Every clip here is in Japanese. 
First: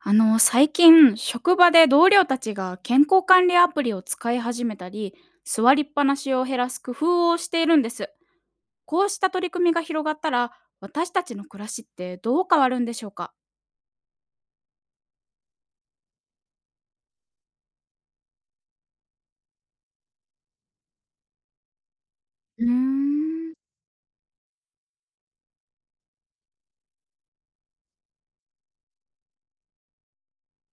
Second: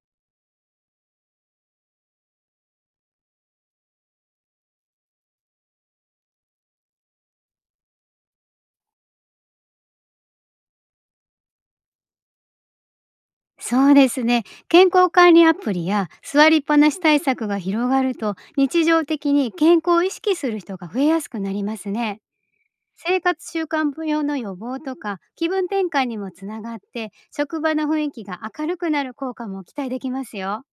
最近職場で同僚たちが健康管理アプリを使い始めたり、座りっぱなしを減らす工夫をしているんです。こうした取り組みが広がったら、私たちの暮らしってどう変わるんでしょうか？そうですね。健康管理アプリや座りっぱなし対策が広がると、日常的に健康を意識する人が増えやすくなりますね。うー生活ん、習慣病の予防とか気分転換にもつながって、職場の雰囲気が明るくなる効果も期待できますよ。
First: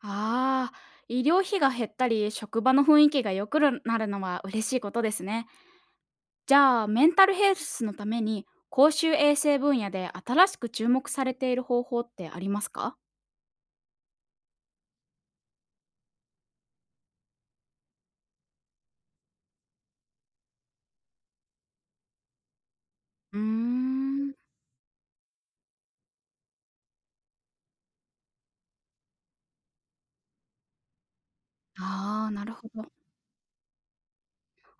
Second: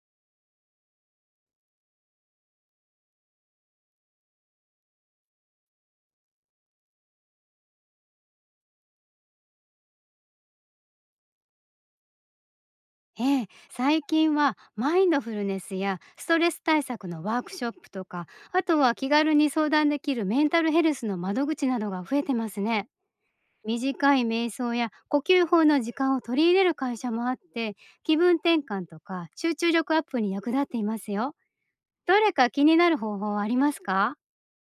あー、医療費が減ったり職場の雰囲気が良くなるのは嬉しいことですね。じゃあ、メンタルヘルスのために公衆衛生分野で新しく注目されている方法ってありますか？ええ、最近はマインドフルネスやストレス対策のワークショップとか、あとは気軽に相談できるメンタルヘルスの窓口などが増えてますね。うー短いん。瞑想や呼吸法の時間を取り入れる会社もあって、気分転換とか集中力アップに役立っていますよ。どああれー、なかる気ほになど。る方法はありますか？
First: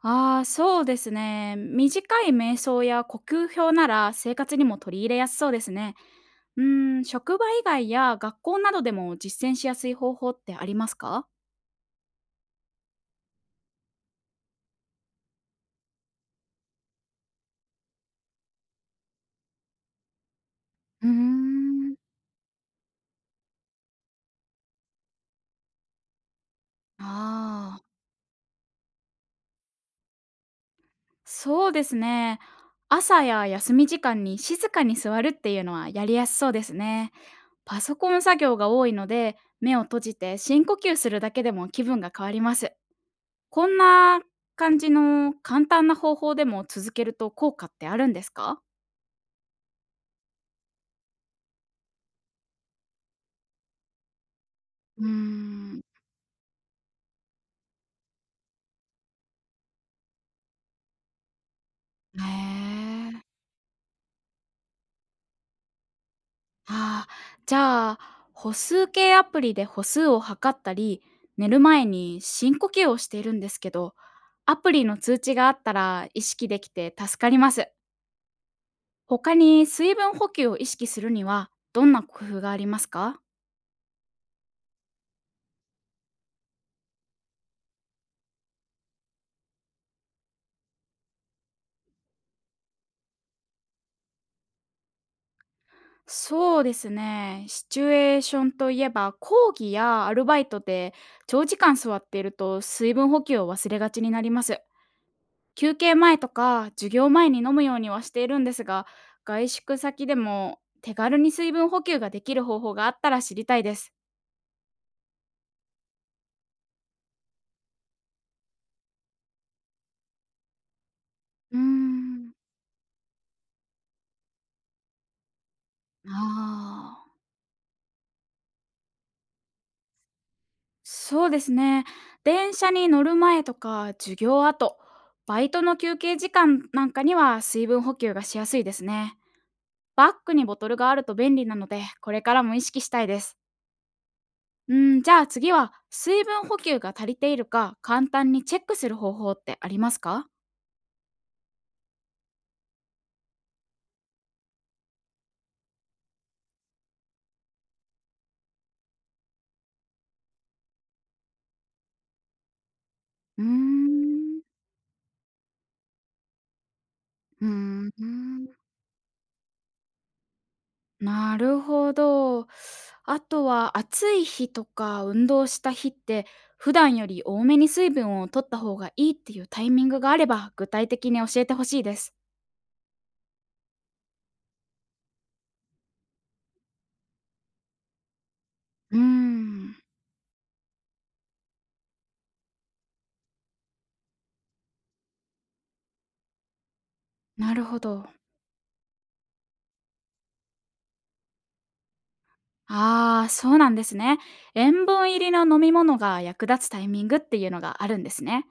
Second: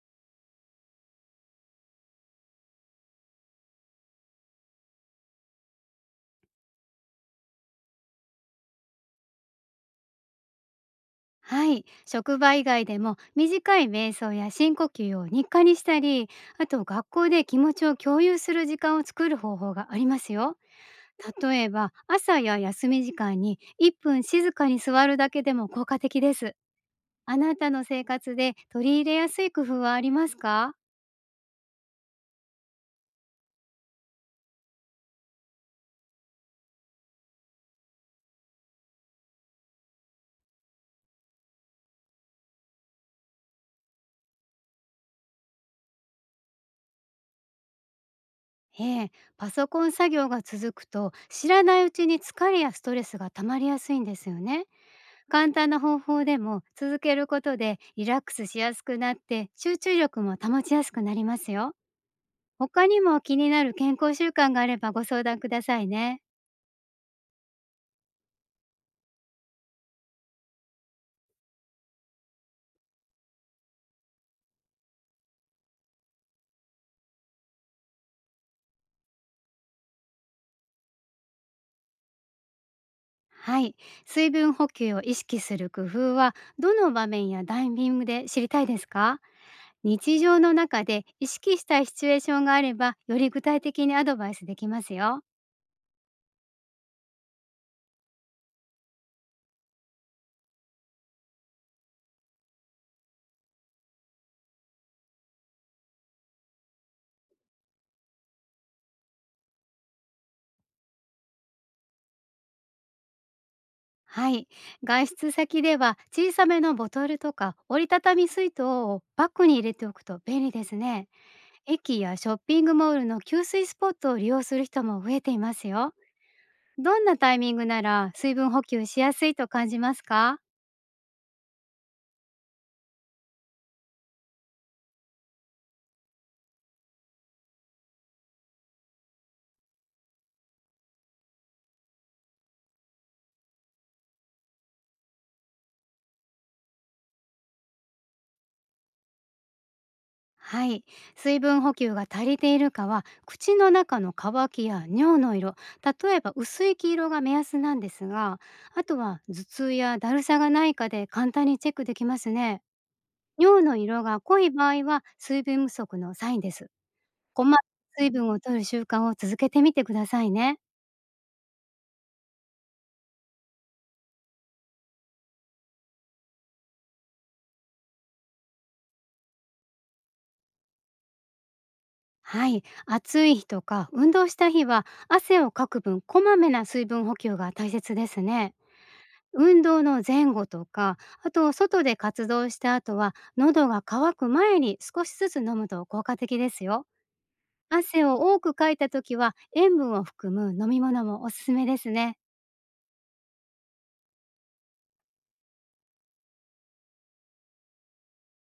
ああ、そうですね。短い瞑想や呼吸表なら生活にも取り入れやすそうですね。うーん、職場以外や学校などでも実践しやすい方法ってありますか？はい、職場以外でも短い瞑想や深呼吸を日課にしたり、あと学校で気持ちを共有する時間を作る方法がありますよ。うー例えばん。朝や休み時間に1分静かに座るだけでも効果的です。あなたああ、の生活で取り入れやすい工夫はありますか？そうですね。朝や休み時間に静かに座るっていうのはやりやすそうですね。パソコン作業が多いので、目を閉じて深呼吸するだけでも気分が変わります。こんな感じの簡単な方法でも続けると効果ってあるんですか？ええ、パソコン作業が続くと知らないうちに疲れやストレスが溜まりやすいんですよね。うー簡単なん。方法でも続けることでリラックスしやすくなって、集中力も保ちやすくなりますよ。へ他にもえ。気になる健康習慣があればご相談くださいね。ああ、じゃあ、歩数計アプリで歩数を測ったり、寝る前に深呼吸をしているんですけど、アプリの通知があったら意識できて助かります。他に水分補給を意識するにはどんな工夫がありますか？はい、水分補給を意識する工夫はどの場面やタイミングで知りたいですか？日常の中で意識したいシチュエーションがあれば、より具体的にアドバイスできますよ。そうですね。シチュエーションといえば、講義やアルバイトで長時間座っていると水分補給を忘れがちになります。休憩前とか授業前に飲むようにはしているんですが、外宿先でも手軽に水分補給ができる方法があったら知りたいです。はい。外出先では小さめのボトルとか折りたたみ水筒をバッグに入れておくと便利ですね。うー駅やシん。ョッピングモールの給水スポットを利用する人も増えていますよ。あどんあ。なタイミングなら水分補給しやすいと感じますか？そうですね。電車に乗る前とか授業後、バイトの休憩時間なんかには水分補給がしやすいですね。バッグにボトルがあると便利なので、これからも意識したいです。うん、じゃあ次は水分補給が足りているか簡単にチェックする方法ってありますか？はい。水分補給が足りているかは口の中の乾きや尿の色、例えば薄い黄色が目安なんですが、あとは頭痛やだるさがないかで簡単にチェックできますね。うー尿の色が濃ん、い場合は、水分不足のサインです。こうまーめに水分を摂ん、る習慣を続けてみてくださいね。なるほど。あとは暑い日とか運動した日って普段より多めに水分を取った方がいいっていうタイミングがあれば具体的に教えてほしいです。はい、暑い日とか運動した日は汗をかく分、こまめな水分補給が大切ですね。うー運ん、動の前後とか、あと外で活動した後は、喉が渇く前に少しずつ飲むと効果的ですよ。なるほ汗ど。を多くかいた時は、塩分を含む飲み物もおすすめですね。ああ、そうなんですね。塩分入りの飲み物が役立つタイミングっていうのがあるんですね。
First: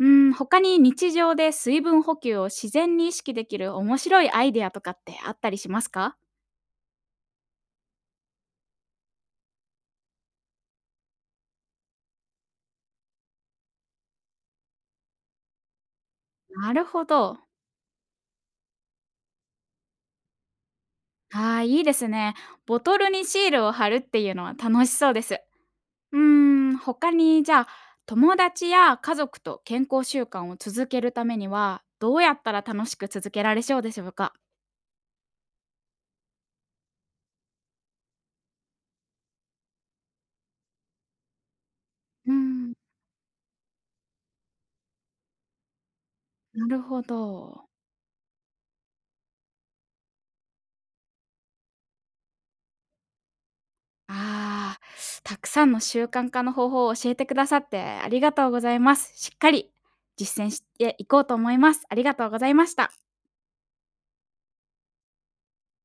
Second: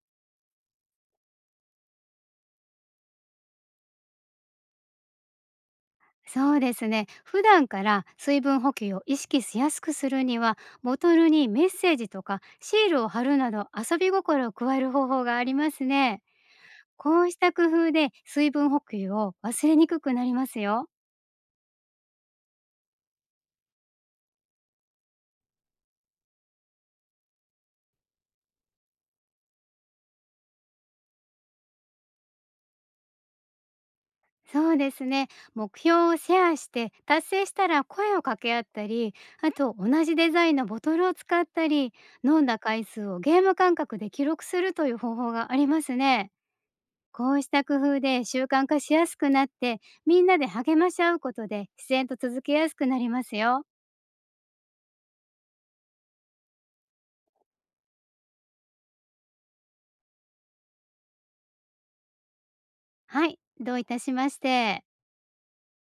うん、他に日常で水分補給を自然に意識できる面白いアイデアとかってあったりしますか？そうですね。普段から水分補給を意識しやすくするには、ボトルにメッセージとかシールを貼るなど、遊び心を加える方法がありますね。なるほこうしど。た工夫で水分補給を忘れにくくなりますよ。ああ、いいですね。ボトルにシールを貼るっていうのは楽しそうです。うーん、他にじゃあ、友達や家族と健康習慣を続けるためには、どうやったら楽しく続けられそうでしょうか？そうですね。目標をシェアして達成したら声を掛け合ったり、あと同じデザインのボトルを使ったり、うー飲んだん、回数をゲーム感覚で記録するという方法がありますね。なるほこうしたど。工夫で習慣化しやすくなって、みんなで励まし合うことで自然と続けやすくなりますよ。ああ、たくさんの習慣化の方法を教えてくださってありがとうございます。しっかり実践していこうと思います。ありがとうございました。はい、どういたしまして。